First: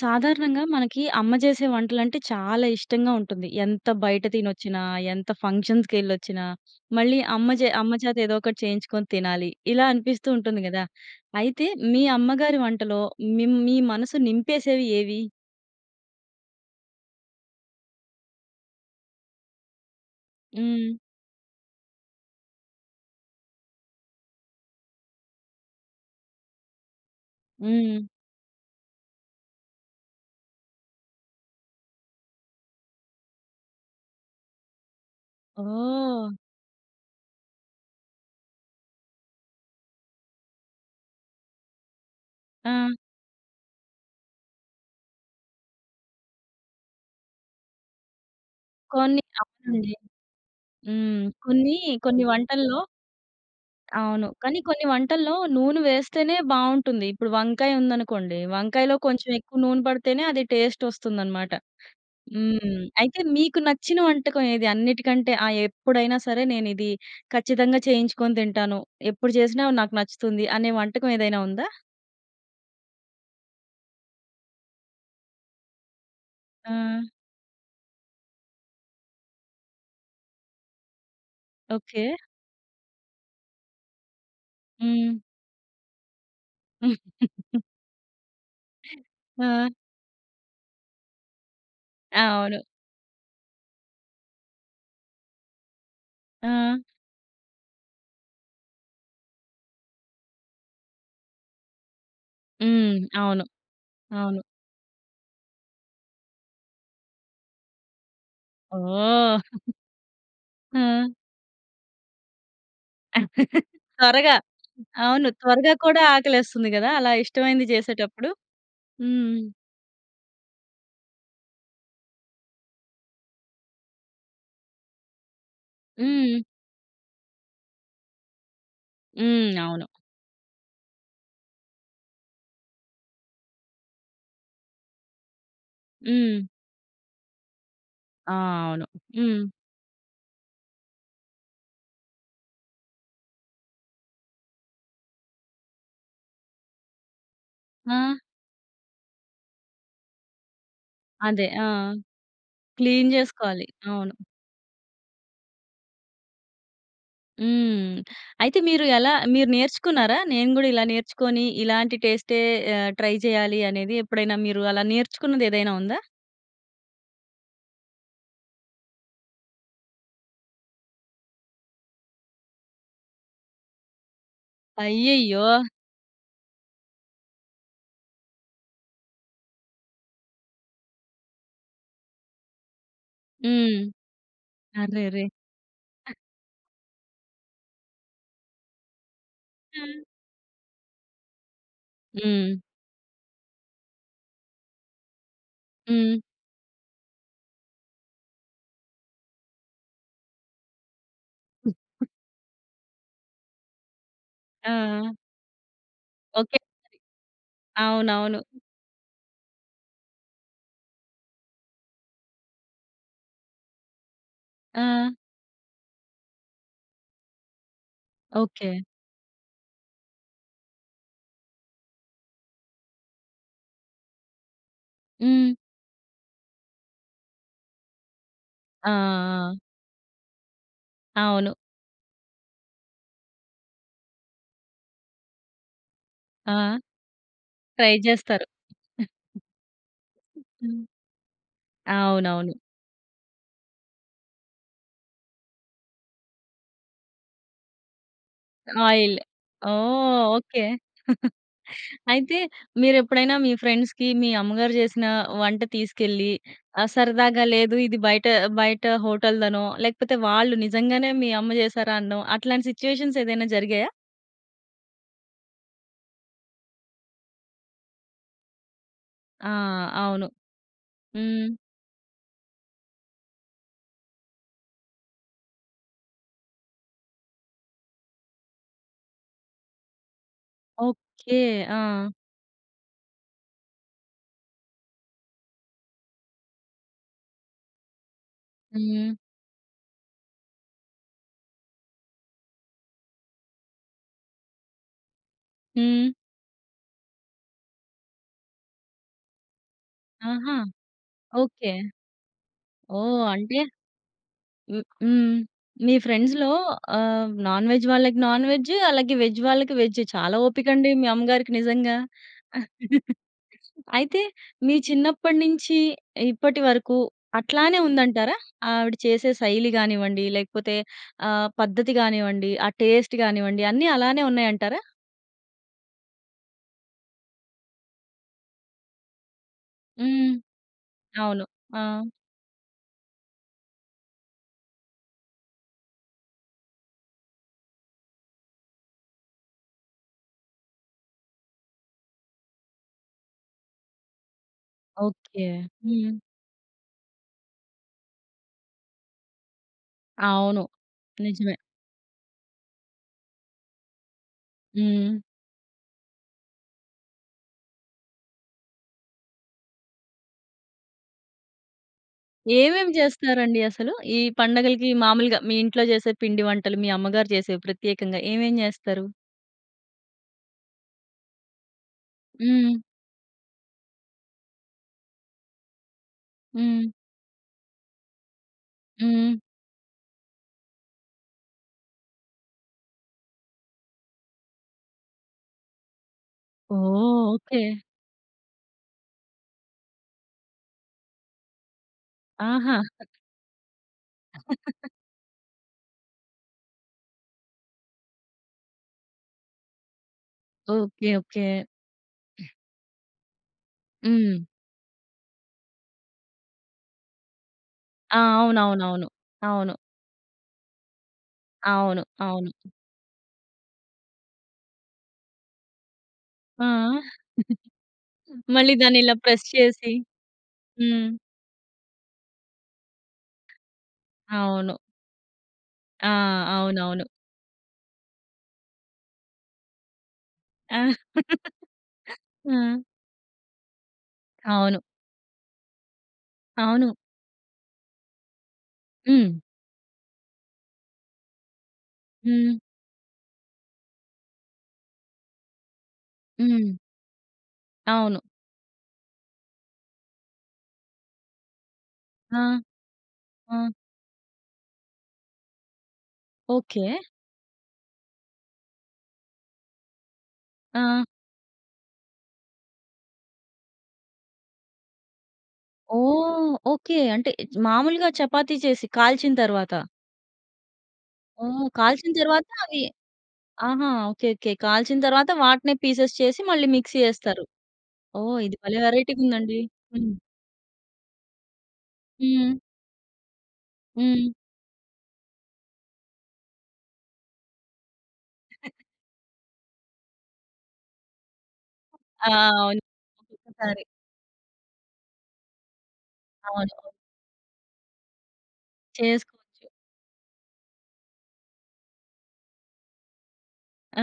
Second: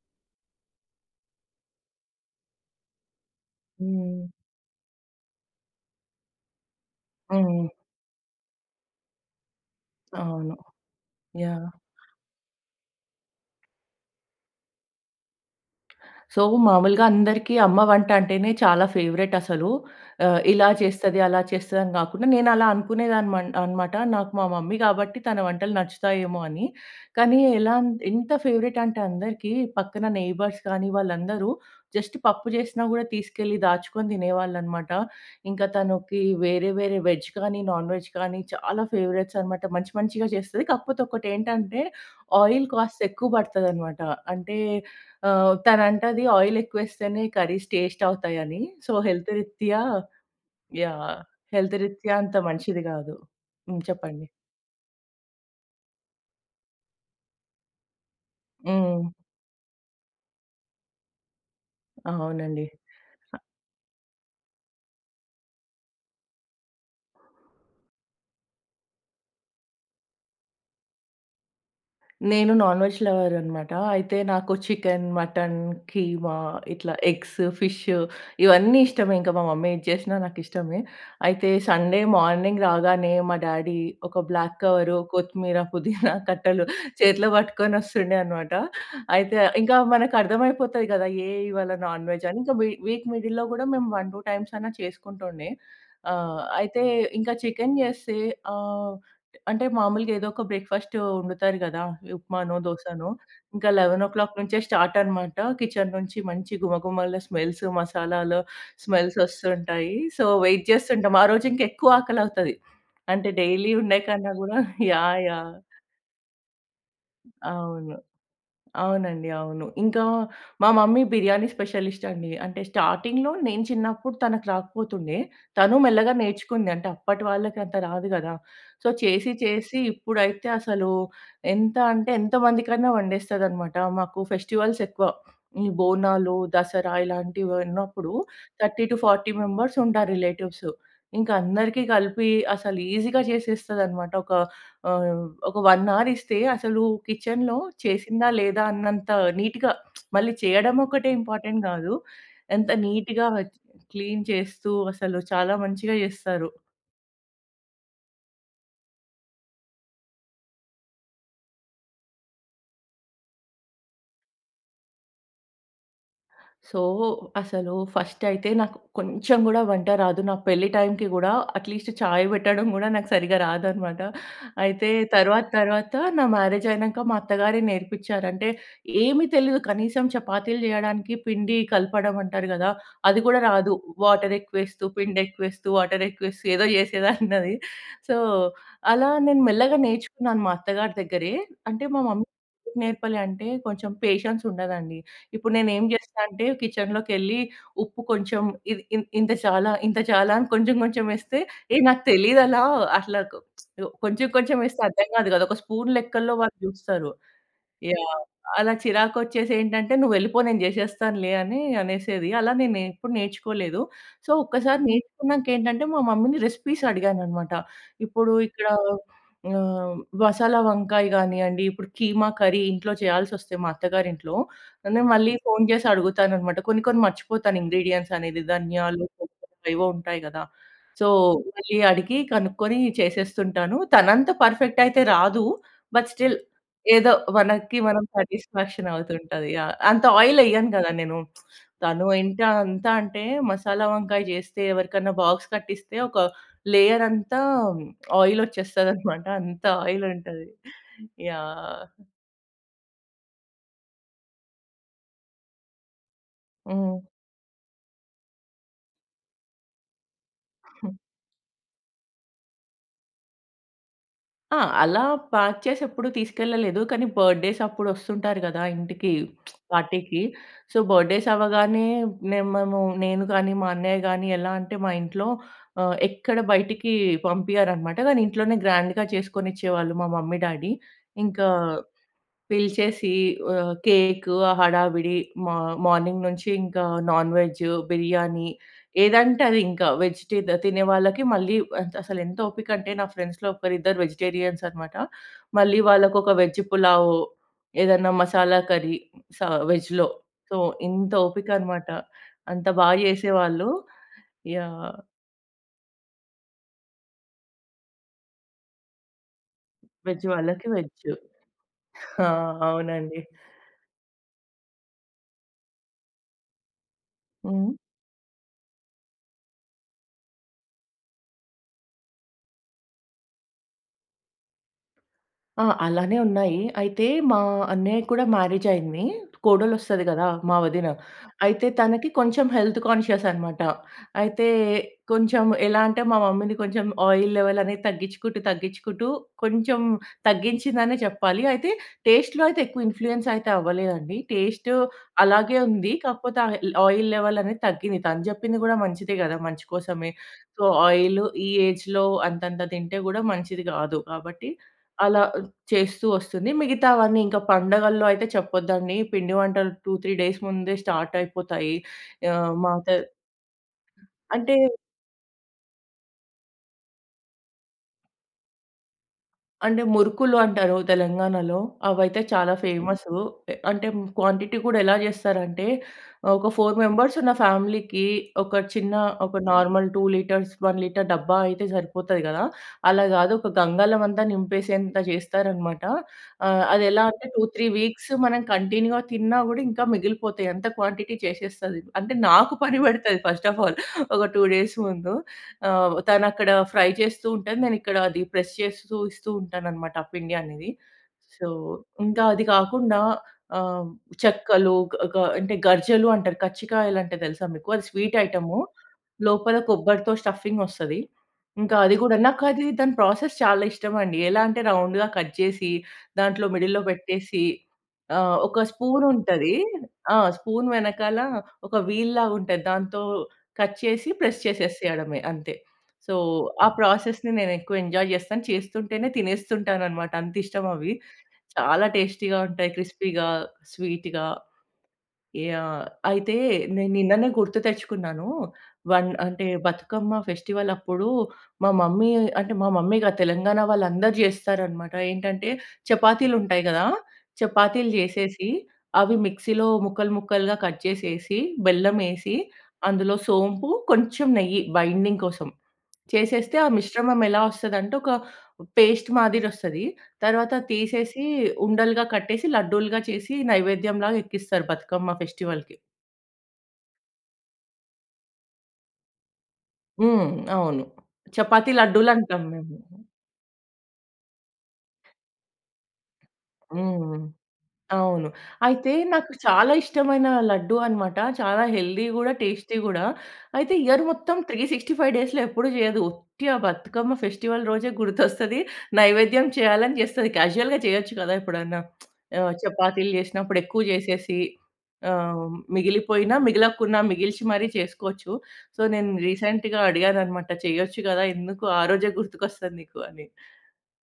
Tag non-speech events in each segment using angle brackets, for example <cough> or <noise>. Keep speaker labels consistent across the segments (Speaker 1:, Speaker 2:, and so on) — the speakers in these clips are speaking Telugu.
Speaker 1: సాధారణంగా మనకీ అమ్మ చేసే వంటలంటే చాలా ఇష్టంగా ఉంటుంది. ఎంత బయట
Speaker 2: హ్మ్.
Speaker 1: తినొచ్చినా, ఎంత ఫంక్షన్స్‌కెళ్ళొచ్చినా, మళ్ళీ
Speaker 2: ఆ!
Speaker 1: అమ్మ జే
Speaker 2: అవును.
Speaker 1: అమ్మ చేత ఏదో ఒకటి చేయించుకొని తినాలి. ఇలా అనిపిస్తూ
Speaker 2: అవును.
Speaker 1: ఉంటుంది గదా! అయితే
Speaker 2: యాహ్!
Speaker 1: మీ అమ్మగారి వంటలో మిమ్ మీ మనసు నింపేసేవి ఏవి?
Speaker 2: సో, మామూలుగా అందరికీ అమ్మ వంట అంటేనే చాలా ఫేవరెట్ అసలు. ఆహ్, ఇలా
Speaker 1: హ్మ్.
Speaker 2: చేస్తది, అలా చేస్తది అని గాకుండా నేను అలా అనుకునేదాన్ని మన్ అనమాట. నాకు మా మమ్మీ గాబట్టి తన వంటలు నచ్చుతాయేమో అని. కానీ ఎలా అం
Speaker 1: హ్మ్.
Speaker 2: ఎంత ఫేవరెట్ అంటే అందరికీ పక్కన నెయిబర్స్ కానీ వాళ్ళందరూ, జస్ట్ పప్పు చేసినా గూడా తీసుకెళ్ళి దాచుకొని తినేవాళ్ళనమాట. ఇంక తనుకీ
Speaker 1: ఓహ్!
Speaker 2: వేరే, వేరే వేజ్ కానీ, నాన్ వేజ్ కానీ చాలా ఫేవరెట్స్ అనమాట. మంచి మంచిగా చేస్తది. కాకపోతే ఒకటేంటంటే ఆయిల్
Speaker 1: ఆ!
Speaker 2: కాస్త ఎక్కువ పడతదనమాట. అంటే ఆహ్, తనంటదీ ఆయిల్ ఎక్కువేస్తేనే కర్రీస్ టేస్ట్ అవుతాయి అనీ. సో,
Speaker 1: కొన్ని
Speaker 2: హెల్త్ రిత్యా
Speaker 1: అవునండి.
Speaker 2: యాహ్!
Speaker 1: హ్మ్. కొన్నీ,
Speaker 2: హెల్త్ రిత్యా
Speaker 1: కొన్ని
Speaker 2: అంత
Speaker 1: వంటల్లో
Speaker 2: మంచిది గాదు. హ్మ్. చెప్పండి.
Speaker 1: అవును. కానీ కొన్ని వంటల్లో నూనె వేస్తేనే బావుంటుంది. ఇప్పుడు వంకాయ ఉందనుకోండి. వంకాయలో
Speaker 2: హ్మ్.
Speaker 1: కొంచెం ఎక్కువ నూనె పడితేనే అది టేస్ట్ వస్తుందనమాట.
Speaker 2: అవునండి.
Speaker 1: హ్మ్. అయితే
Speaker 2: అ
Speaker 1: మీకు నచ్చిన వంటకం ఏది? అన్నిటికంటే, ఆ! ఎప్పుడైనా సరే, నేనిది ఖచ్చితంగా చేయించుకొని తింటాను. ఎప్పుడు చేసినా నాకు నచ్చుతుంది అనే వంటకం ఏదైనా ఉందా?
Speaker 2: నేను నాన్ వెజ్ లవర్ అనమాటా. అయితే నాకు చికెన్, మటన్, కీమా ఇట్లా
Speaker 1: ఆ!
Speaker 2: ఎగ్స్, ఫిష్ ఇవన్నీ ఇష్టమే. ఇంక మా మమ్మీ ఏది చేసినా నాకిష్టమే. అయితే సండే
Speaker 1: ఓకే.
Speaker 2: మార్నింగ్ రాగానే మా డాడీ, ఒక బ్లాక్ కవర్,
Speaker 1: హ్మ్.
Speaker 2: కొత్తిమీర, పుదీనా <chuckles> కట్టలు చేతిలో
Speaker 1: <laughs>
Speaker 2: పట్టుకొని వస్తుండే అనమాట. అయితే ఆహ్,
Speaker 1: ఆ!
Speaker 2: ఇంకా మనకు అర్థం అయిపోతది కదా! ఏ ఇవాళ నాన్ వెజ్ అని. ఇంక
Speaker 1: అవును.
Speaker 2: వి వీక్ మిడిల్‌లో గూడా మేము 1, 2 టైమ్స్ అన్నా చేసుకుంటుండే. ఆహ్,
Speaker 1: ఆ!
Speaker 2: అయితే ఇంకా చికెన్ చేస్తే ఆహ్, అంటే మామూలుగా ఏదో ఒక బ్రేక్‌ఫాస్ట్ వండుతారు గదా! ఉప్మానో,
Speaker 1: హ్మ్.
Speaker 2: దోసనో.
Speaker 1: అవును.
Speaker 2: ఇంకా 11:00
Speaker 1: అవును.
Speaker 2: నుంచే స్టార్ట్ అనమాట. కిచెన్ నుంచి మంచి గుమగుమలు, స్మెల్స్ మసాలాలు స్మెల్స్
Speaker 1: ఓహ్! <chuckles>
Speaker 2: వస్తుంటాయీ. సో, వెయిట్
Speaker 1: ఆ!
Speaker 2: చేస్తుంటాం. ఆ రోజు ఇంక ఎక్కువ ఆకలవుతది. అంటే డైలీ
Speaker 1: <chuckles>
Speaker 2: ఉండే కన్నా
Speaker 1: త్వరగా.
Speaker 2: గూడా యాహ్!
Speaker 1: అవును.
Speaker 2: యాహ్!
Speaker 1: త్వరగా కూడా ఆకలేస్తుంది గదా! అలా ఇష్టమైంది
Speaker 2: అవును.
Speaker 1: చేసేటప్పుడు.
Speaker 2: అవునండి.
Speaker 1: హ్మ్.
Speaker 2: అవును. ఇంకా, మా మమ్మీ బిర్యానీ స్పెషలిస్ట్ అండి. అంటే స్టార్టింగ్‌లో నేను చిన్నప్పుడు తనకి రాకపోతుండే. తనూ మెల్లగా
Speaker 1: హ్మ్.
Speaker 2: నేర్చుకుంది. అంటే అప్పటి వాళ్ళకి అంత రాదు గదా! సో, చేసీ,
Speaker 1: హ్మ్.
Speaker 2: చేసీ
Speaker 1: అవును.
Speaker 2: ఇప్పుడైతే అసలూ ఎంత అంటే ఎంత మందికైనా వండేస్తదనమాటా. మాకు ఫెస్టివల్స్ ఎక్కువ. ఈ బోనాలు,
Speaker 1: హ్మ్.
Speaker 2: దసరా ఇలాంటివి ఉన్నప్పుడు
Speaker 1: ఆ!
Speaker 2: థర్టీ
Speaker 1: అవును.
Speaker 2: టు ఫార్టీ
Speaker 1: హ్మ్.
Speaker 2: మెంబర్స్ ఉంటారు రిలేటివ్స్. ఇంకా అందరికి గలిపి అసలు ఈజీగా చేసేస్తదనమాట. ఒక ఆహ్, ఒక 1 అవర్ ఇస్తే అసలూ కిచెన్‌లో
Speaker 1: ఆ!
Speaker 2: చేసిందా లేదా అన్నంత నీట్‌గా <smacks lips> మళ్ళీ చెయ్యడం ఒక్కటే
Speaker 1: అదే.
Speaker 2: ఇంపార్టెంట్
Speaker 1: ఆ!
Speaker 2: గాదు. ఎంత
Speaker 1: క్లీన్
Speaker 2: నీట్‌గా ఆహ్,
Speaker 1: చేసుకోవాలి. అవును.
Speaker 2: క్లీన్ చేస్తూ అసలు చాలా మంచిగా చేస్తారు.
Speaker 1: హ్మ్. అయితే మీరు ఎలా మీరు నేర్చుకున్నారా? నేను కూడా ఇలా నేర్చుకొని ఇలాంటి టేస్టే ఆహ్, ట్రై చేయాలి అనేది ఎప్పుడైనా మీరు అలా నేర్చుకున్నది ఏదైనా ఉందా?
Speaker 2: సో, అసలు ఫస్ట్ అయితే నాకు కొంచెం కూడా వంట రాదు. నా పెళ్లి టైమ్‌కి కూడా అట్లీస్ట్ చాయ్ పెట్టడం కూడా నాకు సరిగ్గా రాదన్నమాట. అయితే
Speaker 1: అయ్యయ్యో!
Speaker 2: తరువాత తరువాత నా మ్యారేజ్ అయినంకా మా అత్తగారే నేర్పించారు. అంటే ఏమి తెలియదు కనీసం చపాతీలు చేయడానికి పిండి కలపడం అంటారు కదా! అది కూడా రాదు.
Speaker 1: హ్మ్.
Speaker 2: వాటర్ ఎక్కువ వేస్తూ, పిండి
Speaker 1: అరెరే!
Speaker 2: ఎక్కువ వేస్తూ, వాటర్ ఎక్కువ వేస్తూ ఏదో చేసేదాన్నది. సో అలా నేను మెల్లగా
Speaker 1: హ్మ్.
Speaker 2: నేర్చుకున్నాను మా అత్తగారి దగ్గరే. అంటే మా మమ్మీ
Speaker 1: హ్మ్.
Speaker 2: నేర్పలే అంటే కొంచెం పేషెన్స్ ఉండదండి. ఇప్పుడు నేను ఏమి చేస్తా
Speaker 1: హ్మ్.
Speaker 2: అంటే కిచెన్‌లోకి వెళ్లి ఉప్పు కొంచెం, ఇది ఇ ఇంత చాలా, ఇంత చాలా అని కొంచెం కొంచెం వేస్తే ఏ నాకు తెలియదు అలా అట్లా కొంచెం కొంచెం వేస్తే అర్థం
Speaker 1: ఆ!
Speaker 2: కాదు కదా! ఒక స్పూన్ లెక్కల్లో వాళ్ళు
Speaker 1: ఓకే.
Speaker 2: చూస్తారు. యాహ్!
Speaker 1: అవునవును.
Speaker 2: అలా చిరాకు వచ్చేసి ఏంటంటే నువ్వు వెళ్ళిపో, నేను చేసేస్తానులే అని అనేసేది. అలా నేను ఎప్పుడు నేర్చుకోలేదు. సో ఒక్కసారి
Speaker 1: ఆ!
Speaker 2: నేర్చుకున్నాక ఏంటంటే మా మమ్మీ‌ని రెసిపీస్ అడిగానన్నమాట. ఇప్పుడు ఇక్కడ
Speaker 1: ఓకే.
Speaker 2: హ్మ్, మసాలా వంకాయ కానియండి. ఇప్పుడు కీమా కర్రీ ఇంట్లో చేయాల్సి వస్తే మా అత్తగారింట్లో, నేను మళ్ళీ
Speaker 1: హ్మ్.
Speaker 2: ఫోన్ చేసి అడుగుతానన్నమాట. కొన్ని కొన్ని మర్చిపోతాను ఇంగ్రీడియెంట్స్ అనేది
Speaker 1: ఆ!
Speaker 2: ధనియాలు కొన్ని
Speaker 1: ఆ!
Speaker 2: కొన్ని ఏవో ఉంటాయి కదా! సో
Speaker 1: అవును.
Speaker 2: మళ్ళి అడిగి కనుక్కొని చేసేస్తూ ఉంటాను. తనంత పర్ఫెక్ట్ అయితే రాదు. బట్ స్టిల్
Speaker 1: ఆ!
Speaker 2: ఏదో మనకి
Speaker 1: ట్రై
Speaker 2: మనం
Speaker 1: చేస్తారు.
Speaker 2: సాటిస్‌ఫాక్షన్ అవుతూ ఉంటది. యాహ్! అంత ఆయిల్ వెయ్యను కదా నేను! <smacks lips> తను ఎంతా
Speaker 1: అవునవును.
Speaker 2: అంతా అంటే మసాలా వంకాయ చేస్తే ఎవరికైనా బాక్స్ కట్టిస్తే ఒక లేయరంతా ఆయిల్
Speaker 1: ఆయిల్
Speaker 2: వచ్చేస్తదన్నమాట. అంత
Speaker 1: ఓహ్!
Speaker 2: ఆయిలుంటది.
Speaker 1: ఓకే. <chuckles>
Speaker 2: యాహ్!
Speaker 1: అయితే మీరెప్పుడైనా మీ ఫ్రెండ్స్‌కి, మీ అమ్మగారు చేసిన వంట తీసుకెళ్ళి ఆ!
Speaker 2: హ్మ్.
Speaker 1: సరదాగా లేదు ఇది బయట, బయట హోటల్‌ధనో లేకపోతే వాళ్ళు
Speaker 2: హ్మ్.
Speaker 1: నిజంగానే మీ అమ్మ చేసారనో అట్లాంటి సిట్యుయేషన్స్ ఏదైనా జరిగాయా?
Speaker 2: ఆ! అలా ప్యాక్ చేసి ఎప్పుడు తీసుకెళ్లలేదు. కానీ బర్త్‌డేస్ అప్పుడొస్తుంటారు గదా! ఇంటికి
Speaker 1: ఆ!
Speaker 2: <smacks lips> పార్టీకి.
Speaker 1: అవును.
Speaker 2: సో, బర్త్‌డేస్
Speaker 1: హ్మ్.
Speaker 2: అవ్వగానే మే మేము నేను గానీ, మా అన్నయ్య గాని ఎలా అంటే మా ఇంట్లో ఆహ్, ఎక్కడ బయటకి పంపియ్యరనమాట. గానీ ఇంట్లోనే గ్రాండ్‌గా చేసుకొనిచ్చేవాళ్ళు మా మమ్మీ, డ్యాడీ.
Speaker 1: ఓకే.
Speaker 2: ఇంకా
Speaker 1: ఆ!
Speaker 2: పిలిచేసి ఆహ్, కేక్ ఆ హడావిడి మ మార్నింగ్ నుంచి ఇంకా నాన్ వెజ్, బిర్యానీ.
Speaker 1: హ్మ్.
Speaker 2: ఏదంటే అది ఇంకా. వెజ్ టి తినే వాళ్ళకి మళ్ళీ ఆహ్, ఎంత్ అసలెంత ఓపిక అంటే నా ఫ్రెండ్స్‌లో ఒకరిద్దరు వెజిటేరియన్స్ అన్నమాట. మళ్ళీ
Speaker 1: హ్మ్.
Speaker 2: వాళ్ళకొక వెజ్ పులావ్. ఏదైనా మసాలా కర్రీ స వెజ్‌‌లో.
Speaker 1: ఆహా!
Speaker 2: సో, ఇంత ఓపిక
Speaker 1: ఓకే.
Speaker 2: అన్నమాట. అంత బాగా
Speaker 1: ఓహ్! అంటే
Speaker 2: చేసేవాళ్ళు.
Speaker 1: మ్
Speaker 2: యాహ్!
Speaker 1: హ్మ్. మీ ఫ్రెండ్స్‌లో ఆహ్, నాన్ వెజ్ వాళ్ళకి నాన్ వెజ్. అలాగే వెజ్ వాళ్ళకి వెజ్.
Speaker 2: వెజ్
Speaker 1: చాలా
Speaker 2: వాళ్ళకి
Speaker 1: ఓపిక అండి
Speaker 2: వెజ్.
Speaker 1: మీ అమ్మగారికి నిజంగా.
Speaker 2: హా!
Speaker 1: <chuckles>
Speaker 2: అవునండి.
Speaker 1: అయితే, మీ చిన్నప్పటి నుంచి ఇప్పటి వరకు
Speaker 2: హ్మ్.
Speaker 1: అట్లానే ఉందంటారా? ఆవిడ చేసే శైలి గానివ్వండి. లేకపోతే ఆహ్, పద్ధతి గానివ్వండి. ఆ టేస్ట్ గానివ్వండి అన్ని అలానే ఉన్నాయంటారా?
Speaker 2: ఆ! అలానే ఉన్నాయి. అయితే మా అన్నయ్యకి కూడా మ్యారేజ్ అయింది. కోడలొస్తది కదా!
Speaker 1: హ్మ్.
Speaker 2: మా వదిన.
Speaker 1: అవును.
Speaker 2: అయితే
Speaker 1: ఆ!
Speaker 2: తనకి కొంచెం హెల్త్ కాన్షియస్ అన్నమాట. అయితే, కొంచెం ఎలా అంటే మా మమ్మీని కొంచెం ఆయిల్ లెవెల్ అనేది తగ్గించుకుంటూ, తగ్గించుకుంటూ కొంచెం తగ్గించిందనే చెప్పాలి. అయితే టేస్ట్‌లో అయితే ఎక్కువ ఇన్‌ఫ్లూయెన్స్ అయితే అవ్వలేదండి. Taste
Speaker 1: okay.
Speaker 2: అలాగే ఉంది.
Speaker 1: హ్మ్.
Speaker 2: కాపోతే ఆహ్, ల్ ఆయిల్ లెవెల్ అనేది తగ్గింది. తను జెప్పింది కూడా మంచిదే గదా! మంచి కోసమే.
Speaker 1: అవును.
Speaker 2: సో, ఆయిల్ ఈ
Speaker 1: నిజమే.
Speaker 2: ఏజ్‌లో అంతంత తింటే గూడా మంచిది కాదు. కాబట్టి
Speaker 1: హ్మ్.
Speaker 2: అలా చేస్తూ ఒస్తుంది. మిగతావన్నీ ఇంకా పండగల్లో అయితే చెప్పదు అండి. పిండి వంటలు 2, 3 డేస్ ముందే స్టార్ట్ అయిపోతాయి. ఆహ్,
Speaker 1: ఏవేం
Speaker 2: మాతే
Speaker 1: చేస్తారండి అసలు? ఈ
Speaker 2: అంటే
Speaker 1: పండగలకి మాములుగా, మీ ఇంట్లో చేసే పిండి వంటలు మీ అమ్మగారు చేసేవి ప్రత్యేకంగా ఏవేం చేస్తారు?
Speaker 2: అంటే మురుకులు అంటారు తెలంగాణలో. అవయితే చాలా
Speaker 1: హ్మ్.
Speaker 2: ఫేమసు అంటే క్వాంటిటీ కూడా ఎలా చేస్తారంటే ఆహ్, ఒక ఫోర్
Speaker 1: హ్మ్.
Speaker 2: మెంబర్స్ ఉన్న ఫ్యామిలీకి ఒక చిన్న ఒక
Speaker 1: హ్మ్.
Speaker 2: నార్మల్ 2 లీటర్స్ 1 లీటర్ డబ్బా అయితే సరిపోతాది గదా. అలా గాదు ఒక గంగాలం అంతా నింపేసేంత జేస్తారు అన్నమాట. ఆహ్,
Speaker 1: ఓహ్!
Speaker 2: అది ఎలా అంటే టూ
Speaker 1: ఓకే.
Speaker 2: త్రీ వీక్స్ మనం కంటిన్యూగా తిన్నా కూడా ఇంకా మిగిలిపోతాయి అంత క్వాంటిటీ చేషేస్తది అంటే నాకు
Speaker 1: ఆహా!
Speaker 2: పని పడతది ఫస్ట్ ఆఫ్ ఆల్ ఒక 2 డేస్
Speaker 1: <chuckles>
Speaker 2: ముందు. ఆహ్, తను అక్కడ ఫ్రై చేస్తూ ఉంటది నేను ఇక్కడ అది ప్రెస్ చేస్తూ ఇస్తూ ఉంటానన్నమాట ఆ పిండి అనేది.
Speaker 1: Okay okay.
Speaker 2: సో ఇంకా అది గాకుండా ఆహ్,
Speaker 1: హ్మ్.
Speaker 2: చెక్కలు గ గ అంటే గర్జలు అంటారు కచ్చికాయలు అంటే తెల్సా మీకు అది స్వీట్
Speaker 1: ఆ!
Speaker 2: ఐటెము.
Speaker 1: అవునవునవును.
Speaker 2: లోపల
Speaker 1: అవును.
Speaker 2: కొబ్బరితో స్టఫింగొస్తది. ఇంకా అది
Speaker 1: అవును.
Speaker 2: గూడా నాకు
Speaker 1: అవును.
Speaker 2: అది దాని ప్రాసెస్ చాలా ఇష్టమండి. ఎలా అంటే రౌండ్‌గా కట్ చేసి దాంట్లో
Speaker 1: ఆ!
Speaker 2: మిడిల్‌లో పెట్టేసి ఆహ్,
Speaker 1: <giggles>
Speaker 2: ఒక
Speaker 1: మళ్ళి దాన్ని
Speaker 2: స్పూన్
Speaker 1: ఇలా ప్రెస్
Speaker 2: ఉంటది
Speaker 1: చేసి.
Speaker 2: ఆ! స్పూన్
Speaker 1: హ్మ్.
Speaker 2: వెనకాల ఒక వీల్ లాగుంటది. దాంతో కట్ చేసి ప్రెస్
Speaker 1: అవును.
Speaker 2: చేసేయడమే అంతే.
Speaker 1: ఆ!
Speaker 2: సో ఆ
Speaker 1: అవునవును.
Speaker 2: ప్రాసెస్‌ని నేను ఎక్కువ ఎంజాయ్ జేస్తాను. చేస్తుంటేనే తినేస్తుంటానన్నమాట అంతిష్టం
Speaker 1: ఆ!
Speaker 2: అవి
Speaker 1: <laughs>
Speaker 2: చాలా టేస్టీ‌గా ఉంటాయి
Speaker 1: ఆ!
Speaker 2: క్రిస్పీ‌గా, స్వీట్‌గా
Speaker 1: అవును.
Speaker 2: యాహ్! అయితే
Speaker 1: అవును.
Speaker 2: నేను నిన్ననే గుర్తు తెచ్చుకున్నాను వన్
Speaker 1: హ్మ్.
Speaker 2: అంటే బతుకమ్మ ఫెస్టివల్ అప్పుడు మా మమ్మీ అంటే
Speaker 1: హ్మ్.
Speaker 2: మా మమ్మీ గాదు తెలంగాణ వాళ్ళు అందరూ జేస్తారన్నమాట ఏంటంటే చపాతీలు ఉంటాయి
Speaker 1: హ్మ్.
Speaker 2: గదా! చపాతీలు
Speaker 1: అవును.
Speaker 2: జేసేసి అవి మిక్సీలో ముక్కలు ముక్కలుగా కట్ చేసేసి, బెల్లం వేసి,
Speaker 1: ఆ!
Speaker 2: అందులో సోంపు
Speaker 1: ఆ!
Speaker 2: కొంచెం నెయ్యి బైండింగ్ కోసం చేసేస్తే ఆ
Speaker 1: ఓకే.
Speaker 2: మిశ్రమం ఎలా వస్తదంటే ఒక పేస్ట్ మాదిరి వస్తది తరువాత
Speaker 1: ఆ!
Speaker 2: తీసేసి ఉండలుగా కట్టేసి లడ్డూలుగా చేసి నైవేద్యం లాగా ఎక్కిస్తారు బతుకమ్మ ఫెస్టివల్‌కి.
Speaker 1: ఓహ్! ఓకె. అంటే మాములుగా చపాతీ చేసి కాల్చిన తరువాత.
Speaker 2: హ్మ్. అవును
Speaker 1: ఓహ్!
Speaker 2: చపాతీ
Speaker 1: కాల్చిన
Speaker 2: లడ్డులు అంటాం
Speaker 1: తరువాత
Speaker 2: మేము.
Speaker 1: అవి ఆహా! ఓకే. ఓకే. కాల్చిన తరువాత వాటినే పీసెస్ చేసి మళ్ళీ మిక్సీ
Speaker 2: హ్మ్.
Speaker 1: యేస్తారు.
Speaker 2: అవును
Speaker 1: ఓహ్! ఇది భలే
Speaker 2: అయితే నాకు
Speaker 1: వేరైటీ‌గుందండి.
Speaker 2: చాలా
Speaker 1: హ్మ్.
Speaker 2: ఇష్టమైన లడ్డూ అన్నమాట. చాలా హెల్దీ గూడా
Speaker 1: హ్మ్.
Speaker 2: టేస్టీ గూడా. అయితే ఇయర్
Speaker 1: హ్మ్.
Speaker 2: మొత్తం 365 డేస్‌లో ఎ‌ప్పుడు జేయదు. ఒట్టి ఆ బతుకమ్మ ఫెస్టివల్ రోజే <chuckles> గుర్తొస్తది.
Speaker 1: <chuckles>
Speaker 2: నైవేద్యం చేయాలని జేస్తది. క్యాషువల్‌గా చేయొచ్చు గదా ఎప్పుడన్నా <smacks lips>
Speaker 1: ఆ!
Speaker 2: ఆహ్,
Speaker 1: అవును.
Speaker 2: చపాతీలు చేషినప్పుడు
Speaker 1: ఒకొక్కసారి.
Speaker 2: ఎక్కువ చేసేసి ఆహ్, మిగిలిపోయిన
Speaker 1: అవును.
Speaker 2: మిగలకున్న మిగిల్చి మరి చేసుకోవచ్చు. సో నేను
Speaker 1: చేసుకోవచ్చు.
Speaker 2: రీసెంట్‌గా అడిగానన్నమాట చెయచ్చు గదా! ఎందుకు ఆ రోజే గుర్తుకొస్తది నీకు అని.
Speaker 1: ఆ!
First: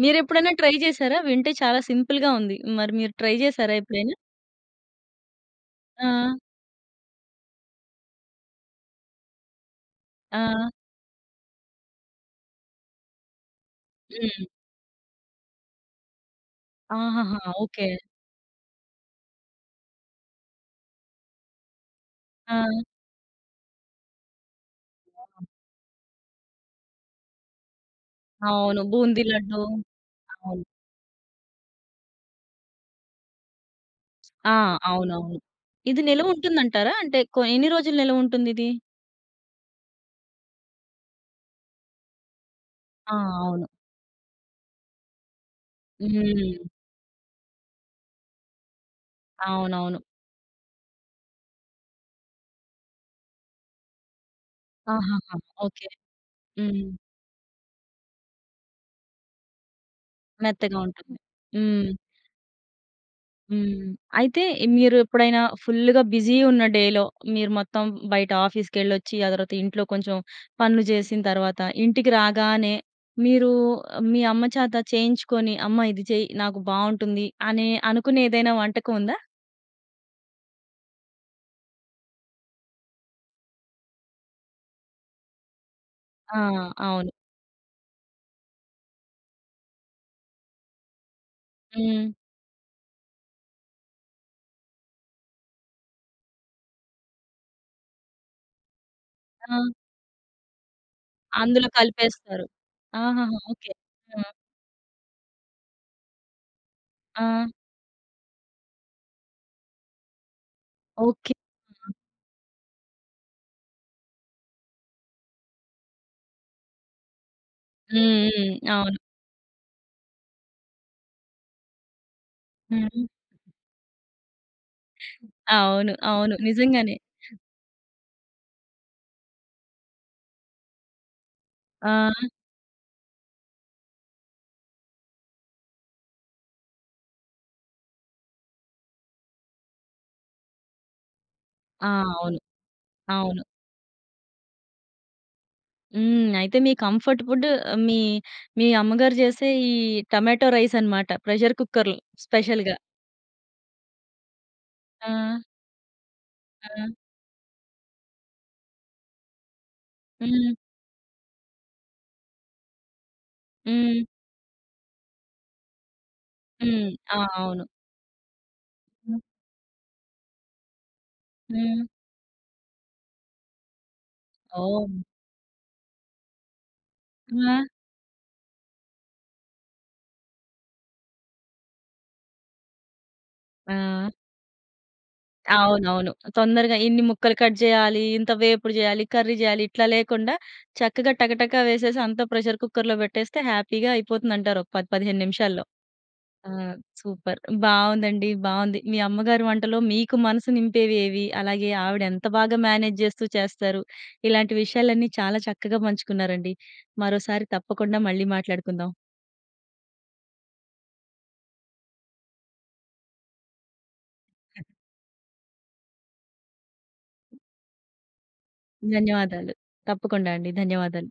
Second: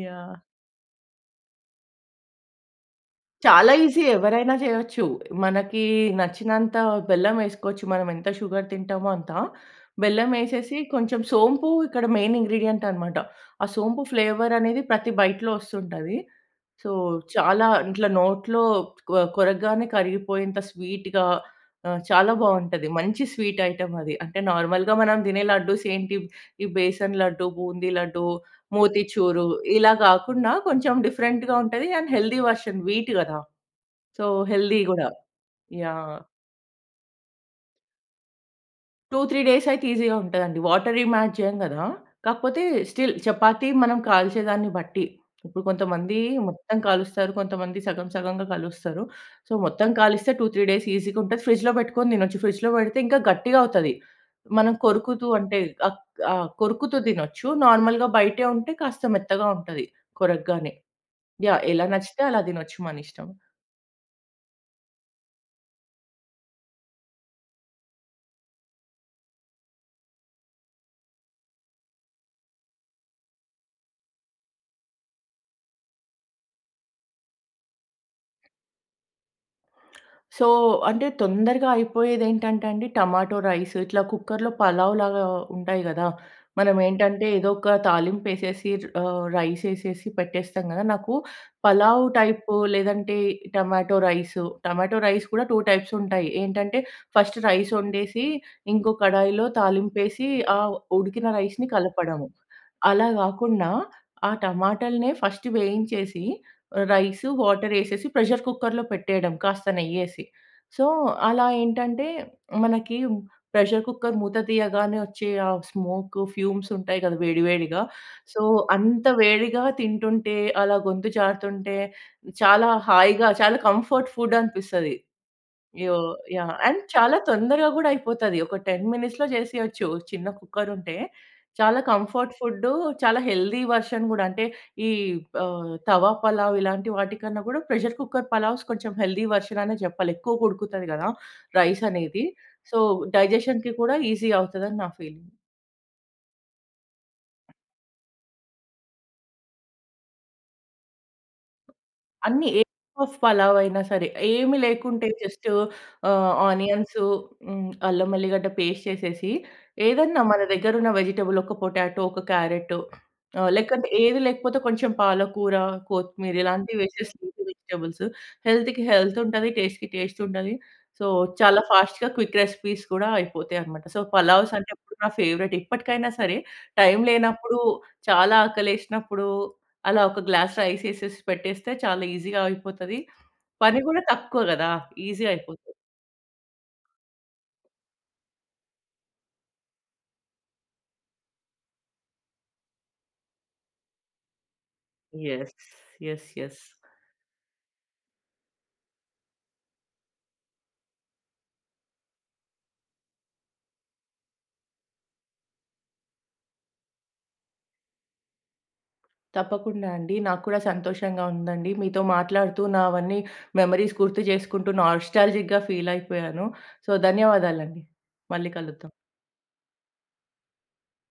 Speaker 2: యాహ్!
Speaker 1: మీరెప్పుడైనా ట్రై జేసారా వింటే చాలా సింపుల్‌గా ఉంది. మరి మీరు ట్రై
Speaker 2: చాలా
Speaker 1: జేసారా
Speaker 2: ఈసీ
Speaker 1: ఎప్పుడైనా?
Speaker 2: ఎవరైనా జెయొచ్చు. మనకి
Speaker 1: ఆ!
Speaker 2: నచ్చినంత బెల్లమేసుకోవచ్చు మనం ఎంత షుగర్ తింటామో అంత.
Speaker 1: ఆ!
Speaker 2: బెల్లమేసేసి కొంచెం సోంపు ఇక్కడ మెయిన్ ఇంగ్రీడియెంట్ అన్నమాట ఆ సోంపు
Speaker 1: హ్మ్.
Speaker 2: ఫ్లేవర్ అనేది ప్రతి బైట్‌లో వస్తుంటది. సో
Speaker 1: ఆహాహా!
Speaker 2: చాలా
Speaker 1: ఓకే.
Speaker 2: ఇట్లా నోట్లో కొ కొరగ్గానే కరిగిపోయేంత స్వీట్‌గా ఆహ్, చాలా
Speaker 1: ఆ!
Speaker 2: బావుంటది మంచి స్వీట్ ఐటెమ్ అది అంటే నార్మల్‌గా మనం తినే లడ్డు‌స్ ఏంటి ఈ బేసన్ లడ్డు, బూంది లడ్డు,
Speaker 1: అవును. బూందీ
Speaker 2: మోతిచూరు
Speaker 1: లడ్డు.
Speaker 2: ఇలా గాకుండా
Speaker 1: అవును.
Speaker 2: కొంచెం డిఫరెంట్‌గా ఉంటది అండ్ హెల్దీ వెర్షన్ వీట్ గదా. సో,
Speaker 1: ఆ!
Speaker 2: హెల్తీ గూడా.
Speaker 1: అవునవును. ఇది
Speaker 2: యాహ్!
Speaker 1: నిలవ ఉంటుందంటారా అంటే కొ ఎన్ని రోజులు నిలవ ఉంటుందిది?
Speaker 2: 2, 3 డేస్ అయితే ఈజీగా ఉంటదండి. వాటరేం యాడ్ జేయం గదా, కాకపోతే
Speaker 1: ఆ!
Speaker 2: స్టిల్
Speaker 1: అవును.
Speaker 2: చపాతీ మనం కాల్చేదాన్ని బట్టి, ఇప్పుడు కొంతమంది
Speaker 1: హ్మ్.
Speaker 2: మొత్తం కాలుస్తారు, కొంతమంది సగం, సగంగా కలుస్తారు. సో, మొత్తం
Speaker 1: అవునవును.
Speaker 2: కాలిస్తే 2, 3 డేస్ ఈజీగా ఉంటది. ఫ్రిడ్జ్‌లో బెట్టుకొని తినొచ్చు. ఫ్రిడ్జ్‌లో పెడితే ఇంకా గట్టిగా అవుతాది. మనం కొరుకుతూ
Speaker 1: ఆహాహా!
Speaker 2: అంటే,
Speaker 1: ఓకె.
Speaker 2: అక్ ఆహ్,
Speaker 1: హ్మ్.
Speaker 2: కొరుకుతూ తినొచ్చు. నార్మల్‌గా బయటే ఉంటే కాస్త మెత్తగా ఉంటది కొరకగానె.
Speaker 1: మెత్తగా ఉంటుంది.
Speaker 2: యాహ్! ఎలా
Speaker 1: హ్మ్.
Speaker 2: నచ్చితే అలా దినొచ్చు మన ఇష్టం.
Speaker 1: హ్మ్. అయితే, ఇ మీరు ఎప్పుడైనా ఫుల్లుగా బిజీ ఉన్న డేలో మీరు మొత్తం బయట ఆఫీస్కెళ్ళొచ్చి, ఆ తర్వాత ఇంట్లో కొంచెం పనులు జేసిన తర్వాత ఇంటికి రాగానే, మీరు మీ అమ్మ చేత చేయించుకొని, "అమ్మ ఇది చెయి, నాకు బాగుంటుంది" అని అనుకునే ఏదైనా వంటకం ఉందా?
Speaker 2: సో, అంటే తొందరగా అయిపోయేది ఏంటంటే అండి, టమాటో రైస్ ఇట్లా కుక్కర్‌లో పలావ్‌లాగా ఉంటాయి గదా,
Speaker 1: ఆ!
Speaker 2: మనం
Speaker 1: అవును.
Speaker 2: ఏంటంటే ఏదో ఒక తాలింపేసేసి ర్ ఆహ్, రైస్ యేసేసి పెట్టేస్తాం గదా, నాకు పలావ్
Speaker 1: హ్మ్.
Speaker 2: టైపో లేదంటే టమాటో రైస్. టొమాటో రైస్ కూడా 2 టైప్స్ ఉంటాయి. ఏంటంటే, ఫస్ట్ రైస్ వండేసి ఇంకో కడాయిలో
Speaker 1: ఆ!
Speaker 2: తాలింపు యేసి ఆహ్, ఉడికిన
Speaker 1: అందులో
Speaker 2: రైస్‌ని కలపడము.
Speaker 1: కలిపేస్తారు.
Speaker 2: అలా
Speaker 1: ఆహాహా!
Speaker 2: గాకుండా
Speaker 1: ఓకె. ఆ!
Speaker 2: ఆ టమాటల్నే ఫస్ట్ వేయించేసి రైస్,
Speaker 1: ఆ!
Speaker 2: వాటర్ యేసేసి ప్రెషర్ కుక్కర్‌లో పెట్టేయడం కాస్త నెయ్యేసి. So,
Speaker 1: okay.
Speaker 2: అలా ఏంటంటే మనకి హ్మ్, ప్రెషర్ కుక్కర్ మూత తీయగానే వచ్చే ఆ స్మోకు, ఫ్యూమ్స్ ఉంటాయి గద, వేడి, వేడిగా
Speaker 1: హ్మ్.
Speaker 2: సో,
Speaker 1: హ్మ్. అవును.
Speaker 2: అంత వేడిగా తింటుంటే అలా గొంతు జారుతుంటే, చాలా
Speaker 1: హ్మ్.
Speaker 2: హాయిగా, చాలా కంఫర్ట్ ఫుడ్ అనిపిస్తది.
Speaker 1: అవును.
Speaker 2: యో
Speaker 1: అవును,
Speaker 2: యాహ్! అండ్,
Speaker 1: నిజంగానే.
Speaker 2: చాలా తొందరగా గూడా అయిపోతది. ఒక 10 మినిట్స్‌లో జేసేయచ్చు, చిన్న కుక్కర్ ఉంటే. చాలా
Speaker 1: ఆ!
Speaker 2: కంఫర్ట్ ఫుడ్డు, చాలా హెల్దీ వెర్షన్ గూడా అంటే ఈ ఆహ్, తవా పలావ్ ఇలాంటి వాటి కన్నా గూడా ప్రెషర్ కుక్కర్ పలావ్స్ కొంచెం హెల్దీ వెర్షన్ అనే జెప్పాలి. ఎక్కువగ ఉడుకుతది గదా, రైస్
Speaker 1: ఆ!
Speaker 2: అనేది.
Speaker 1: అవును.
Speaker 2: సో,
Speaker 1: అవును.
Speaker 2: డైజెషన్‌కి కూడా ఈజీ అవుతదని నా ఫీలింగ్.
Speaker 1: హ్మ్. అయితే, మీ కంఫర్ట్ ఫుడ్ మీ మీ అమ్మగారు చేసే ఈ టమేటో రైసనమాట. ప్రెజర్ కుక్కర్‌లో
Speaker 2: అన్ని. ఏ
Speaker 1: స్పెషల్‌గా.
Speaker 2: పఫ్ పలావైనా సరే. ఏమి లేకుంటే,
Speaker 1: ఆ!
Speaker 2: జస్టు ఆహ్,
Speaker 1: ఆ!
Speaker 2: ఆనియన్సు హ్మ్. అల్లం వెల్లిగడ్డ పేస్ట్ చేసేసి, ఏదన్నా మన
Speaker 1: హ్మ్.
Speaker 2: దగ్గరున్న వెజిటబుల్ ఒక పొటాటో ఒక క్యారట్టో ఆహ్, లేకంటే,
Speaker 1: హ్మ్.
Speaker 2: ఏదీ లేకపోతే కొంచెం పాలకూర, కొత్తిమీర ఇలాంటివి
Speaker 1: హ్మ్.
Speaker 2: వేసేసి,
Speaker 1: ఆ!
Speaker 2: లీఫీ
Speaker 1: అవును.
Speaker 2: వెజిటబుల్స్. హెల్త్‌కి
Speaker 1: హ్మ్.
Speaker 2: హెల్తుంటది, టెస్టుకి టెస్టుంటది. సో, చాలా
Speaker 1: హ్మ్.
Speaker 2: ఫాస్ట్‌గా క్విక్ రెసిపీస్ కూడా అయిపోతాయి అనమాట. సో, పలావ్సంటే
Speaker 1: ఓహ్!
Speaker 2: నా ఫేవరెట్. ఇప్పటికైనా సరే, టైమ్ లేనప్పుడు
Speaker 1: ఆ!
Speaker 2: చాలా ఆకలేసినప్పుడూ, అలా ఒక గ్లాస్ రైసేసేసి పెట్టేస్తే చాలా ఈజీగా అయిపోతది. పని గూడా
Speaker 1: ఆ!
Speaker 2: తక్కువ గదా! ఈజీ అయిపోతది.
Speaker 1: అవునవును. తొందరగా ఇన్ని ముక్కలు కట్ జెయ్యాలి, ఇంత వేపుడు జెయ్యాలి, కర్రీ చెయ్యాలి, ఇట్లా లేకుండా చక్కగా టకటక వేసేసి అంతా ప్రెజర్ కుక్కర్‌లో పెట్టేస్తే హ్యాపీ‌గా అయిపోతుందంటారు, ఒక 10, 15
Speaker 2: యెస్.
Speaker 1: నిమిషాల్లో.
Speaker 2: యెస్.
Speaker 1: ఆ!
Speaker 2: యెస్.
Speaker 1: సూపర్ బావుందండి. బావుంది. మీ అమ్మగారి వంటలో మీకు మనసు నింపేవేవి? అలాగే, ఆవిడెంత బాగా మేనేజ్జెస్తూ చేస్తారు. ఇలాంటి విషయాలన్నీ చాలా చక్కగా పంచుకున్నారండి. మరోసారి తప్పకుండా మళ్ళీ మాట్లాడుకుందాం.
Speaker 2: తప్పకుండా అండి. నాకు కూడా సంతోషంగా ఉందండి. మీతో మాట్లాడుతూ నావన్నీ మెమోరీస్ గుర్తు చేసుకుంటూ, నాస్టాల్జిక్‌గా ఫీలయిపోయాను. సో, ధన్యవాదాలండి. మళ్ళీ కలుద్దాం.
Speaker 1: ధన్యవాదాలు. తప్పకుండా అండి. ధన్యవాదాలు.